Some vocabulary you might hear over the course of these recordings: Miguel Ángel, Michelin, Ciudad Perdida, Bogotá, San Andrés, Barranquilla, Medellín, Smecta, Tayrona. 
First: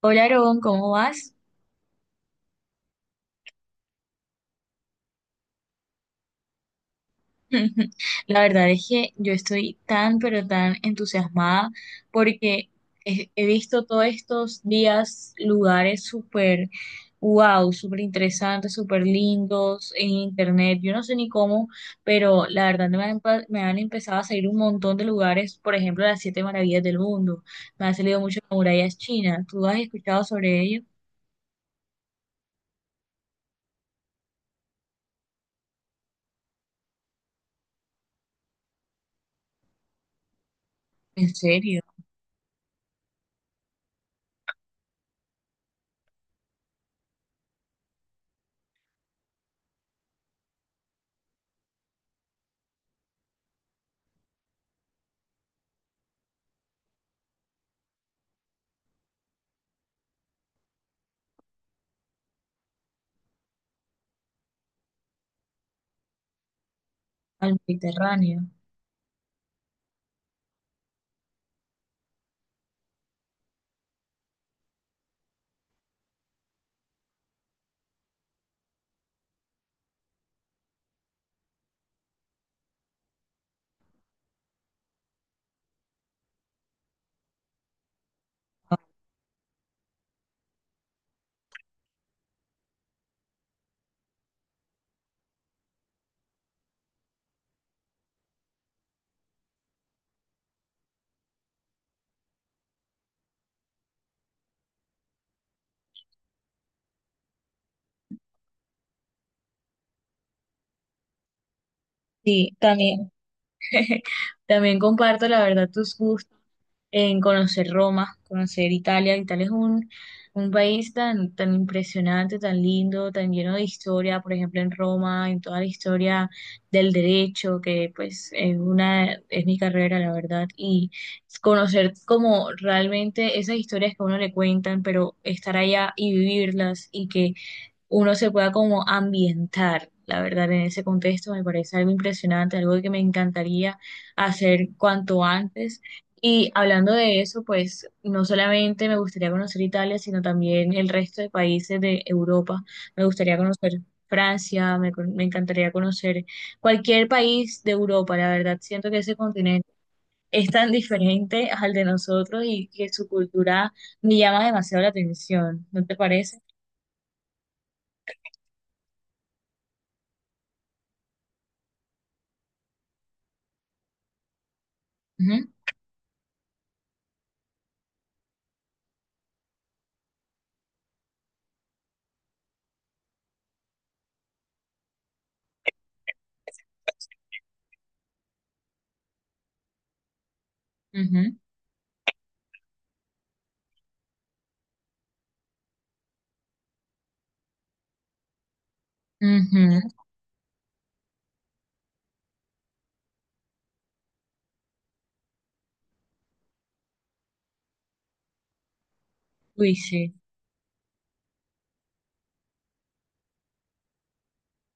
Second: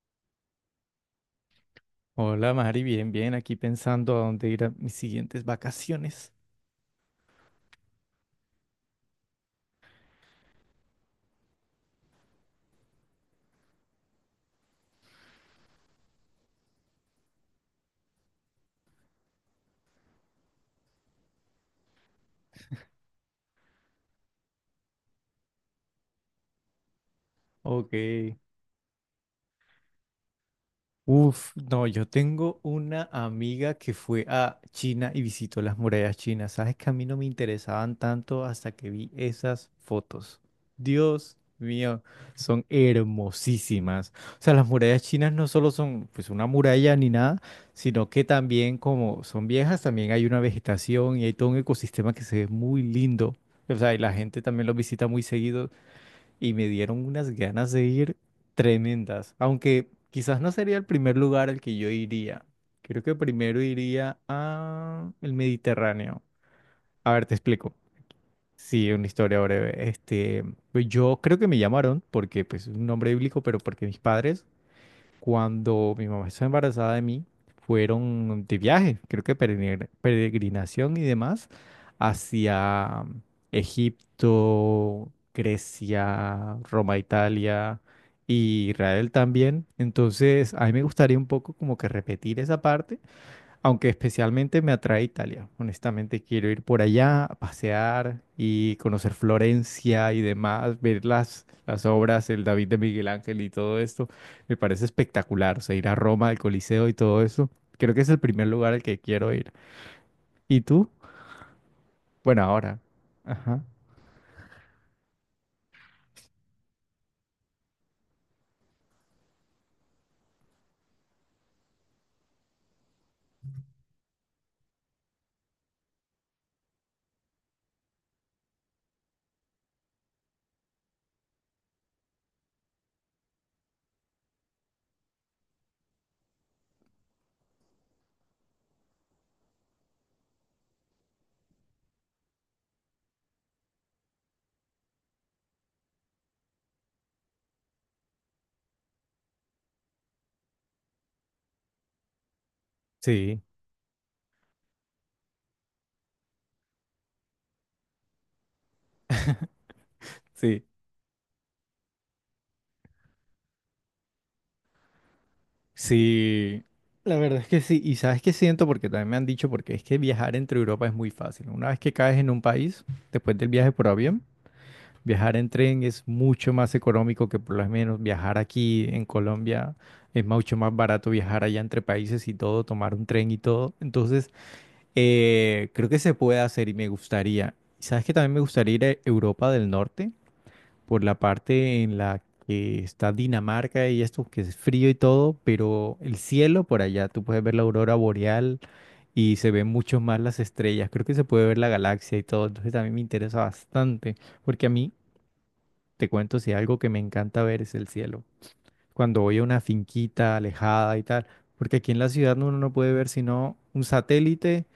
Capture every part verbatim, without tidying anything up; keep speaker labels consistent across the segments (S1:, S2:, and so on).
S1: Hola, Aarón, ¿cómo vas?
S2: Hola Mari, bien, bien, aquí pensando a dónde ir a mis siguientes vacaciones.
S1: La verdad es que yo estoy tan, pero tan entusiasmada porque he, he visto todos estos días lugares súper, wow, súper interesantes, súper lindos en internet. Yo no sé ni cómo, pero la verdad me han, pa- me han empezado a salir un montón de lugares, por ejemplo, las siete maravillas del mundo. Me
S2: Ok.
S1: han salido muchas murallas chinas. ¿Tú has escuchado sobre ello?
S2: Uf, no, yo tengo una amiga que fue a China y visitó las murallas chinas. Sabes que a mí no me interesaban tanto hasta que vi esas fotos.
S1: ¿En
S2: Dios
S1: serio?
S2: mío, son hermosísimas. O sea, las murallas chinas no solo son pues una muralla ni nada, sino que también como son viejas, también hay una vegetación y hay todo un ecosistema que se ve muy lindo. O sea, y la gente también los visita muy seguido y me dieron unas ganas de ir tremendas, aunque quizás no sería el primer lugar al que yo iría. Creo que primero iría a el Mediterráneo. A ver, te
S1: Al
S2: explico.
S1: Mediterráneo.
S2: Sí, una historia breve. Este, pues yo creo que me llamaron porque pues es un nombre bíblico, pero porque mis padres cuando mi mamá estaba embarazada de mí, fueron de viaje, creo que peregrin- peregrinación y demás, hacia Egipto, Grecia, Roma, Italia y Israel también. Entonces, a mí me gustaría un poco como que repetir esa parte aunque especialmente me atrae Italia. Honestamente, quiero ir por allá a pasear y conocer Florencia y demás, ver las, las obras, el David de Miguel Ángel y todo esto. Me parece espectacular. O sea, ir a Roma, al Coliseo y todo eso. Creo que es el primer lugar al que quiero ir. ¿Y tú? Bueno,
S1: Sí,
S2: ahora.
S1: también.
S2: Ajá.
S1: También comparto, la verdad, tus gustos en conocer Roma, conocer Italia. Italia es un, un país tan, tan impresionante, tan lindo, tan lleno de historia, por ejemplo, en Roma, en toda la historia del derecho, que pues es una, es mi carrera, la verdad, y conocer como realmente esas historias que a uno le cuentan, pero estar allá y vivirlas y que uno se pueda como ambientar, la verdad, en ese contexto me parece algo impresionante, algo que me encantaría hacer cuanto antes. Y hablando de eso, pues no solamente me gustaría conocer Italia, sino también el resto de países de Europa. Me gustaría
S2: Sí.
S1: conocer Francia, me, me encantaría conocer cualquier país de Europa, la verdad, siento que ese continente es
S2: Sí,
S1: tan diferente al de nosotros y que su cultura me llama demasiado la atención, ¿no te parece?
S2: sí, la verdad es que sí. Y sabes qué siento, porque también me han dicho, porque es que viajar entre Europa es muy fácil. Una vez que caes en un país, después del viaje por avión, viajar en
S1: Ujú,
S2: tren es mucho más económico que por lo menos viajar aquí en Colombia. Es mucho más barato viajar allá entre países y todo, tomar un tren y todo. Entonces, eh, creo que se puede hacer y me gustaría. ¿Sabes que también me gustaría ir a Europa del Norte? Por la
S1: ujú.
S2: parte en la que está Dinamarca y esto, que es frío y todo, pero el cielo por allá, tú puedes ver la aurora boreal y se ven
S1: Ujú.
S2: mucho más las estrellas. Creo que se puede ver la galaxia y todo. Entonces, también me interesa bastante, porque a mí... Te cuento si algo que me encanta ver es el cielo. Cuando voy a una
S1: Uy, sí.
S2: finquita alejada y tal, porque aquí en la ciudad uno no puede ver sino un satélite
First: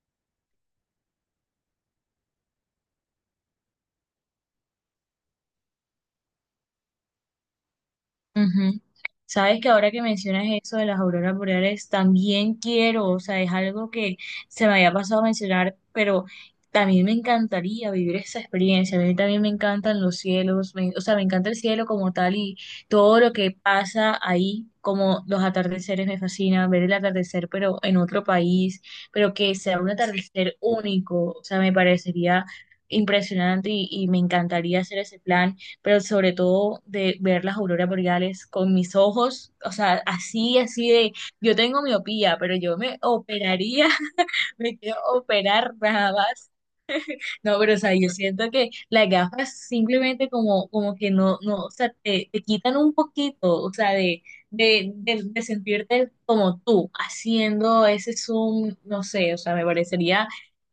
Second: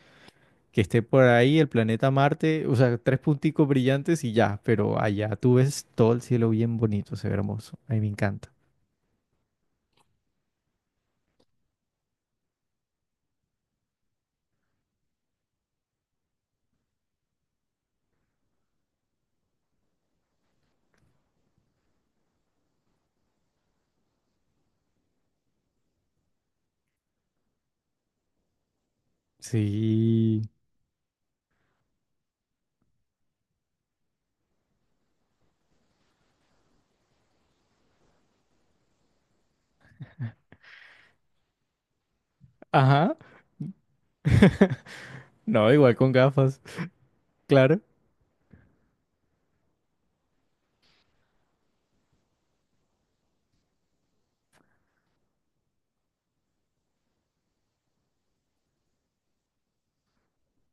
S2: que esté por ahí, el planeta Marte, o sea, tres punticos brillantes y ya, pero allá tú ves todo el cielo bien bonito, se ve hermoso. A mí me encanta.
S1: Ujú. Sabes que ahora que mencionas eso de las auroras boreales, también quiero, o sea, es algo que se me había pasado a mencionar, pero también me encantaría vivir esa experiencia. A mí también me encantan los cielos, me- o sea, me encanta el cielo como tal y todo lo que pasa ahí, como los atardeceres me fascina, ver el atardecer, pero en otro país, pero que sea un
S2: Sí.
S1: atardecer único, o sea, me parecería impresionante y y me encantaría hacer ese plan. Pero sobre todo de ver las auroras boreales con mis ojos, o sea, así, así de, yo tengo miopía, pero yo me
S2: Ajá.
S1: operaría, me quiero
S2: No,
S1: operar
S2: igual
S1: nada
S2: con
S1: más.
S2: gafas.
S1: No, pero o
S2: Claro,
S1: sea, yo siento que las gafas simplemente como, como que no, no, o sea, te, te quitan un poquito, o sea, de, de, de, de sentirte como tú, haciendo ese zoom, no sé, o sea, me parecería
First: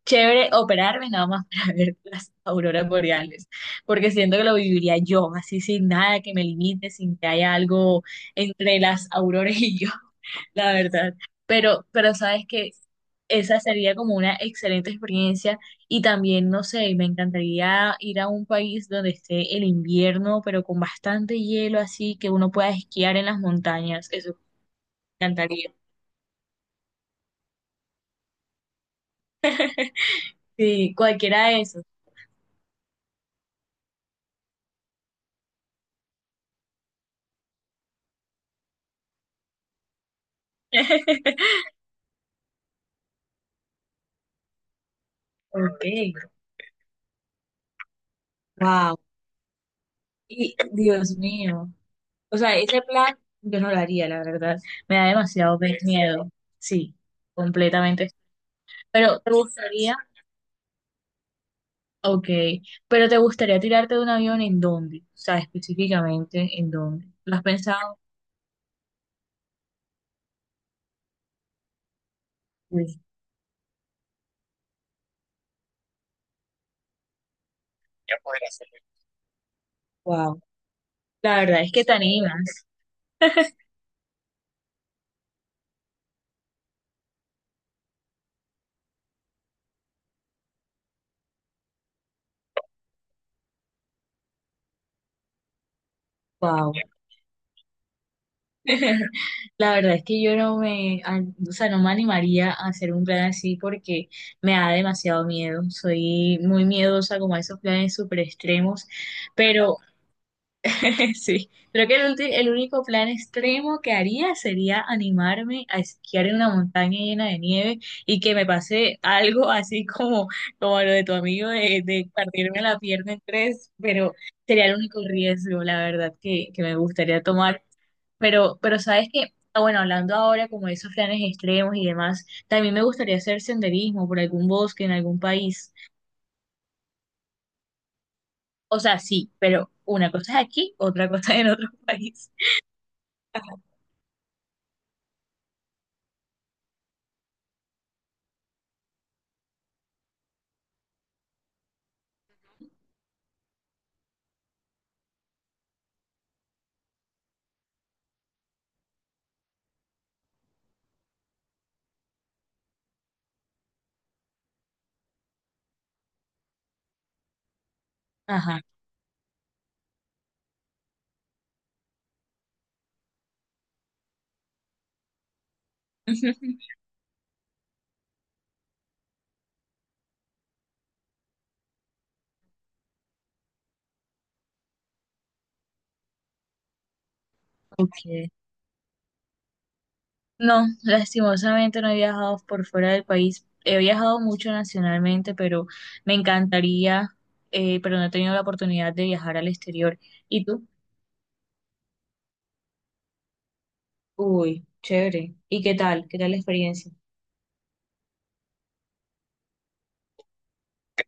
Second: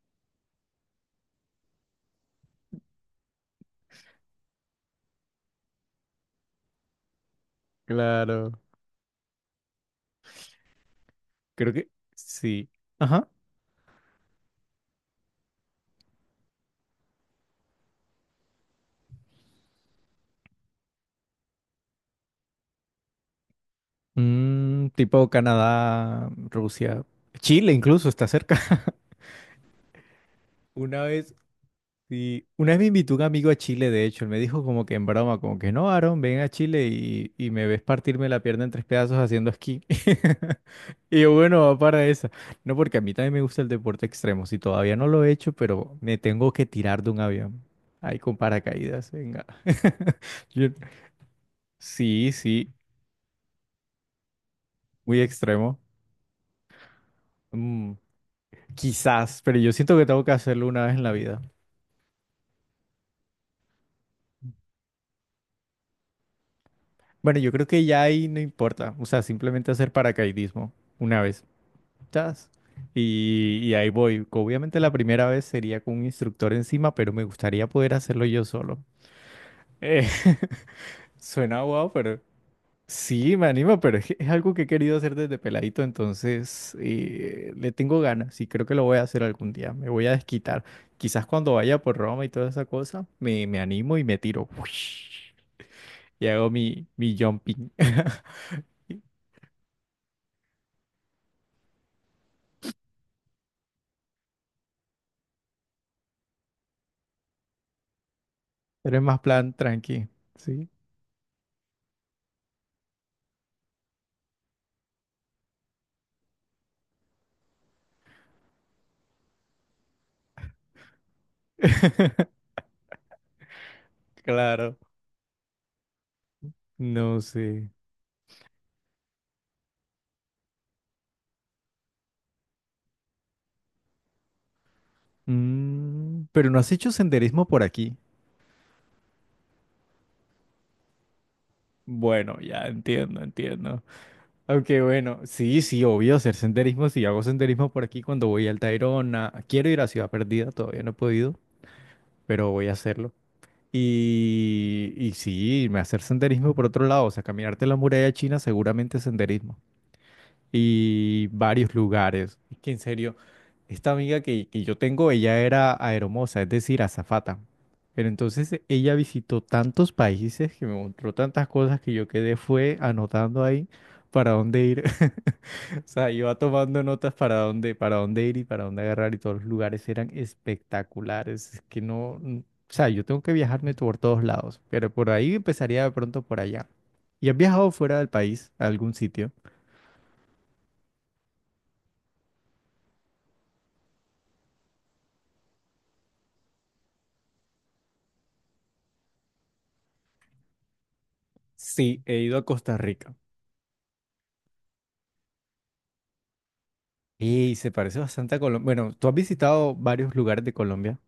S1: chévere operarme nada más para ver las auroras boreales, porque siento que lo viviría yo, así sin nada que me limite, sin que haya algo
S2: claro.
S1: entre las auroras y yo. La verdad.
S2: Creo
S1: Pero,
S2: que
S1: pero sabes
S2: sí.
S1: que
S2: Ajá.
S1: esa sería como una excelente experiencia y también, no sé, me encantaría ir a un país donde esté el invierno, pero con bastante hielo, así que uno pueda esquiar en las montañas. Eso
S2: Mm,
S1: me
S2: tipo
S1: encantaría.
S2: Canadá, Rusia, Chile incluso está cerca.
S1: Sí,
S2: Una vez
S1: cualquiera de esos.
S2: Y una vez me invitó un amigo a Chile, de hecho, él me dijo como que en broma, como que no, Aaron, ven a Chile y, y me ves partirme la pierna en tres pedazos haciendo esquí. Y yo, bueno, va para esa. No, porque a mí también me gusta el deporte extremo, si todavía no lo he hecho,
S1: Ok,
S2: pero me tengo que tirar de un avión. Ahí con
S1: wow.
S2: paracaídas, venga.
S1: Y
S2: Yo-
S1: Dios mío.
S2: sí,
S1: O sea,
S2: sí,
S1: ese plan yo no lo haría, la verdad. Me da
S2: muy
S1: demasiado
S2: extremo.
S1: miedo. Sí,
S2: Mm,
S1: completamente. Pero ¿te
S2: quizás, pero yo
S1: gustaría?
S2: siento que tengo que hacerlo una vez en la vida.
S1: Ok, pero ¿te gustaría tirarte de un avión en dónde? O sea, específicamente en dónde. ¿Lo
S2: Bueno,
S1: has
S2: yo creo que
S1: pensado?
S2: ya ahí no importa, o sea, simplemente hacer paracaidismo una vez. Chas.
S1: Sí.
S2: Y, y ahí voy. Obviamente la primera vez sería con un instructor encima, pero me gustaría poder hacerlo yo solo. Eh,
S1: Wow, la
S2: suena
S1: verdad es que
S2: guau,
S1: te
S2: pero
S1: animas.
S2: sí, me anima, pero es, que es algo que he querido hacer desde peladito, entonces eh, le tengo ganas y creo que lo voy a hacer algún día. Me voy a desquitar. Quizás cuando vaya por Roma y toda esa cosa, me, me animo y me tiro. Uish, y hago
S1: Wow.
S2: mi, mi jumping.
S1: La verdad es que yo no me, a- o sea, no me animaría a hacer un plan así porque me da demasiado miedo. Soy muy miedosa como a esos planes súper extremos,
S2: Pero es más plan
S1: pero.
S2: tranqui, ¿sí?
S1: Sí, creo que el, ulti- el único plan extremo que haría sería animarme a esquiar en una montaña llena de nieve y que me pase algo así como, como lo de tu amigo de, de partirme la pierna en tres, pero sería el
S2: Claro,
S1: único riesgo, la verdad, que, que me
S2: no
S1: gustaría tomar.
S2: sé.
S1: Pero, pero sabes que, ah, bueno, hablando ahora como de esos planes extremos y demás, también me gustaría hacer senderismo por algún bosque en algún país.
S2: Mm, pero no has hecho senderismo por aquí.
S1: O sea, sí, pero una cosa es aquí, otra cosa en otro país.
S2: Bueno, ya entiendo, entiendo. Aunque bueno, sí, sí, obvio hacer senderismo. Si hago senderismo por aquí cuando voy al Tayrona. Quiero ir a Ciudad Perdida, todavía no he podido, pero voy a hacerlo. Y, y sí, me hacer senderismo por otro lado, o sea, caminarte la muralla china, seguramente senderismo. Y varios lugares. Es que en serio, esta amiga que, que yo tengo, ella era aeromoza, es decir, azafata. Pero entonces
S1: Ajá.
S2: ella visitó tantos países que me mostró tantas cosas que yo quedé fue anotando ahí para dónde ir. O sea, iba tomando notas para dónde, para dónde ir y para dónde agarrar y todos los lugares eran espectaculares. Es que no, n- o sea, yo tengo que viajarme por todos lados, pero por ahí empezaría de pronto por allá. ¿Y has viajado fuera del
S1: Ok.
S2: país a algún sitio?
S1: No, lastimosamente no he viajado por fuera del país. He viajado mucho nacionalmente, pero me encantaría, eh, pero no he tenido la oportunidad de viajar al exterior. ¿Y tú?
S2: Sí, he ido a Costa Rica
S1: Uy, chévere. ¿Y qué tal? ¿Qué tal la experiencia?
S2: y se parece bastante a Colombia. Bueno, tú has visitado varios lugares de Colombia.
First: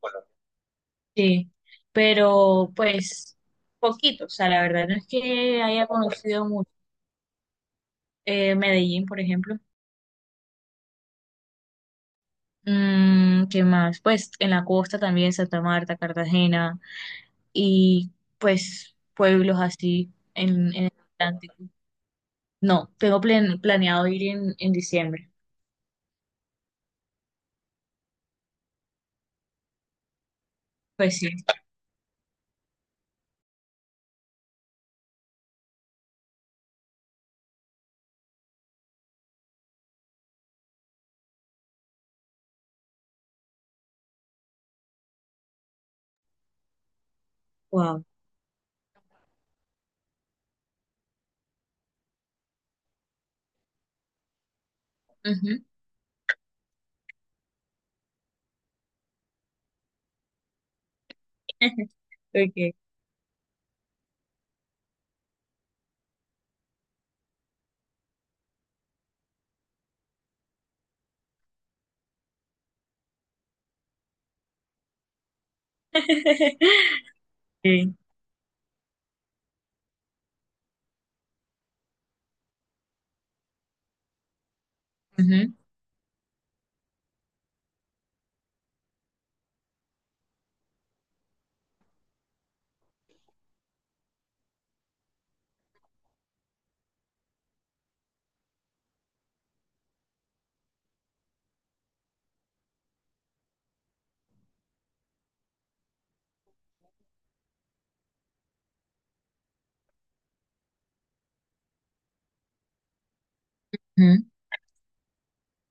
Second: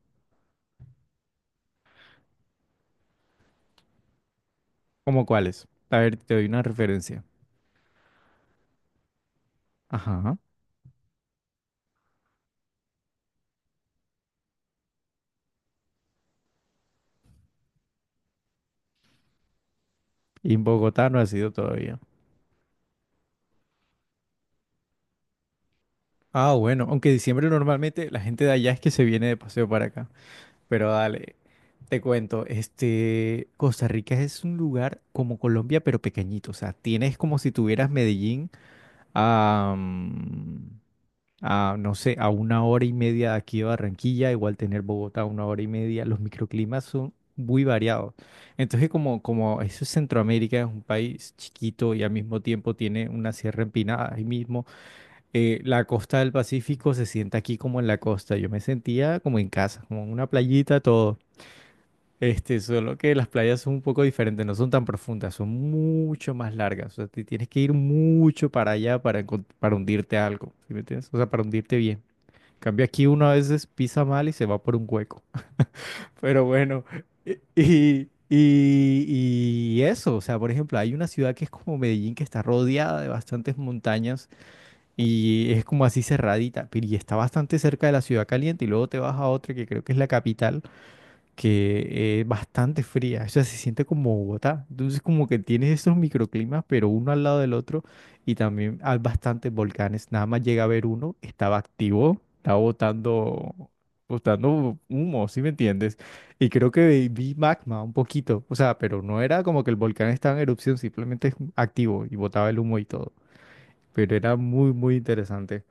S1: Sí, pero pues poquito, o sea, la verdad no es
S2: ¿Cómo
S1: que
S2: cuáles?
S1: haya
S2: A ver, te doy
S1: conocido
S2: una
S1: mucho.
S2: referencia.
S1: Eh, Medellín, por ejemplo.
S2: Ajá.
S1: Mm, ¿qué más? Pues en la costa también, Santa Marta, Cartagena, y pues pueblos así
S2: Y en
S1: en, en el
S2: Bogotá no has ido
S1: Atlántico.
S2: todavía.
S1: No, tengo plan- planeado ir en, en diciembre.
S2: Ah, bueno, aunque diciembre normalmente la gente de allá es que se viene de paseo para acá. Pero
S1: Pues sí,
S2: dale, te cuento, este, Costa Rica es un lugar como Colombia, pero pequeñito. O sea, tienes como si tuvieras Medellín, a, no sé, a una hora y media de aquí de Barranquilla, igual tener Bogotá a una hora y media, los microclimas son muy
S1: wow.
S2: variados. Entonces, como, como eso es Centroamérica, es un país chiquito y al mismo tiempo tiene una sierra empinada, ahí mismo, eh,
S1: Ujú.
S2: la costa del Pacífico se siente aquí como en la costa. Yo me sentía como en casa, como en una playita, todo. Este,
S1: Ok.
S2: solo que las playas son un poco diferentes, no son tan profundas, son mucho más largas. O sea, te tienes que ir mucho para allá para, encon- para hundirte algo, ¿sí me entiendes? O sea, para hundirte bien. Cambia aquí uno a veces pisa mal y se va por un hueco. Pero bueno, y,
S1: Sí.
S2: y, y eso, o sea, por ejemplo, hay una ciudad que es como Medellín, que está rodeada de bastantes montañas y
S1: Ujú,
S2: es como así cerradita, pero y está bastante cerca de la ciudad caliente y luego te vas a otra que creo que es la capital que es bastante fría, o sea, se siente como Bogotá. Entonces, como que tienes estos microclimas, pero uno al lado del otro, y también hay bastantes volcanes. Nada más llega a ver uno, estaba activo, estaba botando, botando humo, ¿sí me entiendes? Y creo que vi magma un poquito, o sea, pero no era como que el volcán estaba en erupción, simplemente activo y botaba el humo y todo. Pero
S1: ujú.
S2: era muy, muy interesante.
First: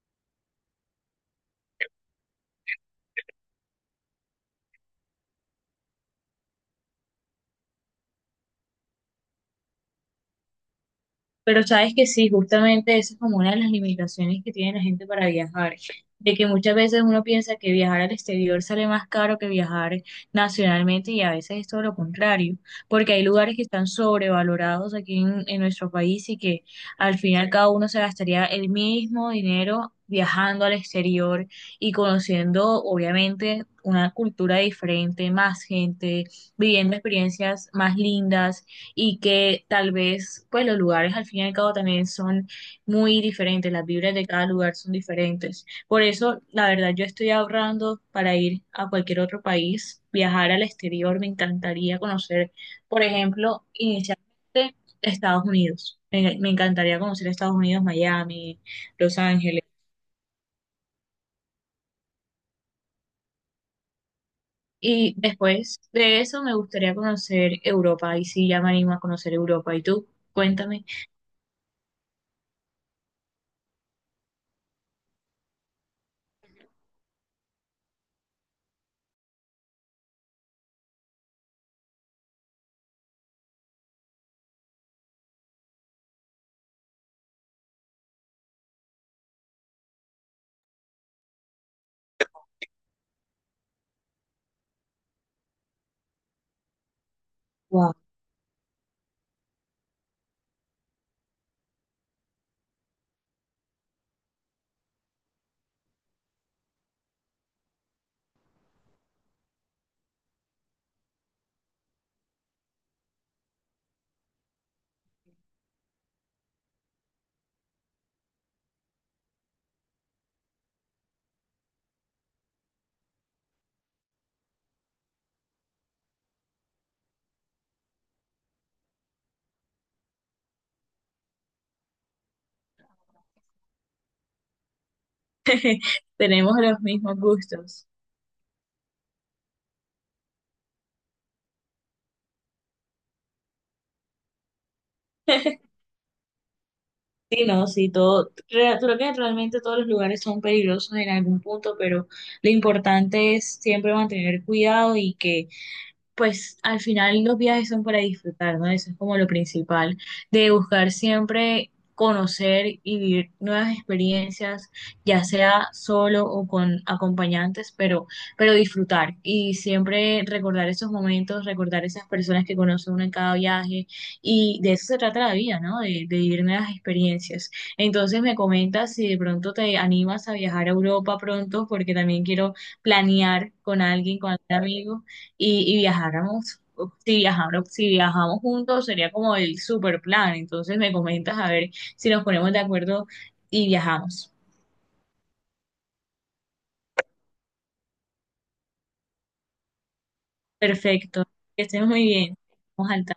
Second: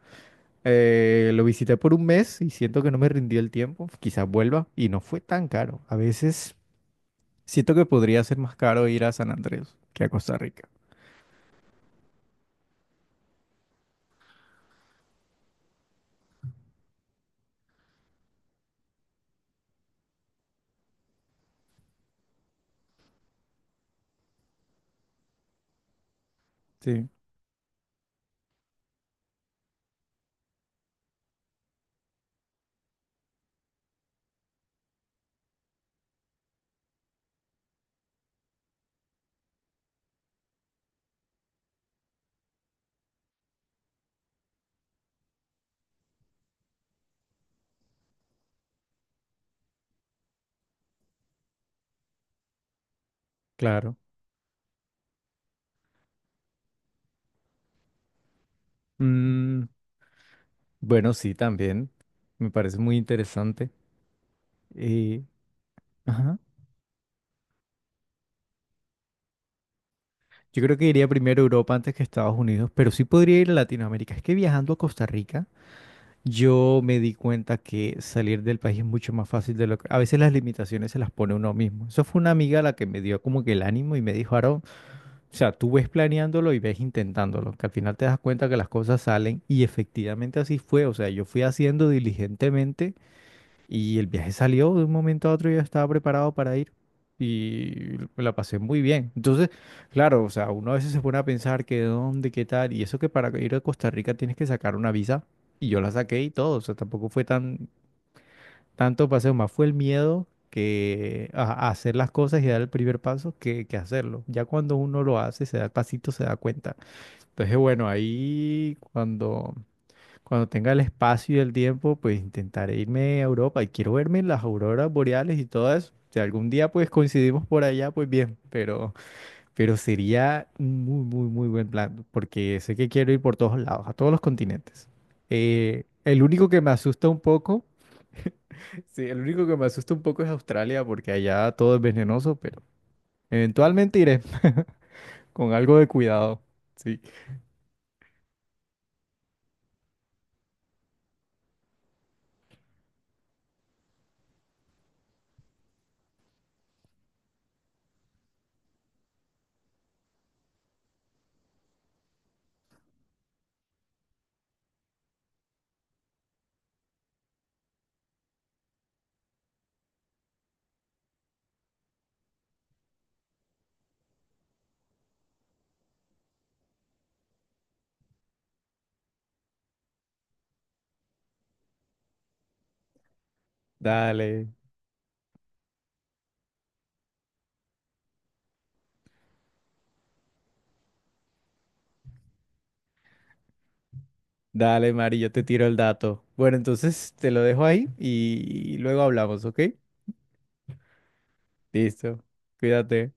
S2: Eh, lo visité por un mes y siento que no me rindió el tiempo. Quizás vuelva y no fue tan caro. A veces siento que podría ser más caro ir a San Andrés que a Costa Rica.
S1: Pero sabes que sí, justamente esa es como una de las limitaciones que tiene la gente para viajar, de que muchas veces uno piensa que viajar al exterior sale más caro que viajar nacionalmente y a veces es todo lo contrario, porque hay lugares que están sobrevalorados aquí en, en nuestro país y que
S2: Sí,
S1: al final cada uno se gastaría el mismo dinero viajando al exterior y conociendo obviamente una cultura diferente, más gente, viviendo experiencias más lindas y que tal vez pues los lugares al fin y al cabo también son muy diferentes, las vibras de cada lugar son diferentes. Por eso, la verdad, yo estoy ahorrando para ir a cualquier otro país, viajar al exterior, me encantaría conocer, por ejemplo,
S2: claro.
S1: inicialmente Estados Unidos. Me, me encantaría conocer Estados Unidos, Miami, Los Ángeles.
S2: Mm, bueno, sí, también. Me parece muy interesante.
S1: Y
S2: Eh,
S1: después de
S2: ajá.
S1: eso me gustaría conocer Europa, y sí, ya me animo a conocer Europa. ¿Y tú?
S2: Yo creo
S1: Cuéntame.
S2: que iría primero a Europa antes que a Estados Unidos, pero sí podría ir a Latinoamérica. Es que viajando a Costa Rica yo me di cuenta que salir del país es mucho más fácil de lo que... A veces las limitaciones se las pone uno mismo. Eso fue una amiga la que me dio como que el ánimo y me dijo, Aaron, o sea, tú ves planeándolo y ves intentándolo, que al final te das cuenta que las cosas salen y efectivamente así fue. O sea, yo fui haciendo diligentemente y el viaje salió de un momento a otro y yo estaba preparado para ir
S1: Wow,
S2: y la pasé muy bien. Entonces, claro, o sea, uno a veces se pone a pensar que dónde, qué tal, y eso que para ir a Costa Rica tienes que sacar una visa y yo la saqué y todo, o sea, tampoco fue tan tanto paseo, más fue el miedo que a, a hacer las cosas y dar el primer paso que, que hacerlo. Ya cuando uno lo hace, se da el pasito, se da cuenta. Entonces, bueno, ahí cuando cuando tenga el espacio y el tiempo, pues intentaré irme a Europa y quiero verme las auroras boreales y todo eso. Si algún día pues coincidimos por allá, pues bien, pero, pero sería un muy, muy, muy buen plan, porque sé que quiero ir por todos lados, a todos los continentes. Eh, el único
S1: tenemos
S2: que me
S1: los
S2: asusta
S1: mismos
S2: un poco,
S1: gustos.
S2: sí, el único que me asusta un poco es Australia, porque allá todo es venenoso, pero eventualmente iré con algo de cuidado. Sí,
S1: Sí, no, sí, todo, re- creo que realmente todos los lugares son peligrosos en algún punto, pero lo importante es siempre mantener cuidado y que pues al final los viajes son para disfrutar, ¿no? Eso es como lo principal, de buscar siempre conocer y vivir nuevas experiencias, ya sea solo o con acompañantes, pero, pero disfrutar y siempre recordar esos momentos, recordar esas personas que conoce uno en cada viaje y de eso se trata la vida, ¿no? De, de vivir nuevas experiencias. Entonces me comentas si de pronto te animas a viajar a Europa pronto, porque también quiero planear con alguien, con algún
S2: dale.
S1: amigo y, y viajáramos, si viajáramos, si viajamos juntos sería como el super plan. Entonces me comentas a ver si nos ponemos de acuerdo y viajamos.
S2: Dale, Mari, yo te tiro el dato. Bueno, entonces te lo dejo ahí y luego hablamos, ¿ok?
S1: Perfecto, que estés muy
S2: Listo.
S1: bien. Vamos al
S2: Cuídate.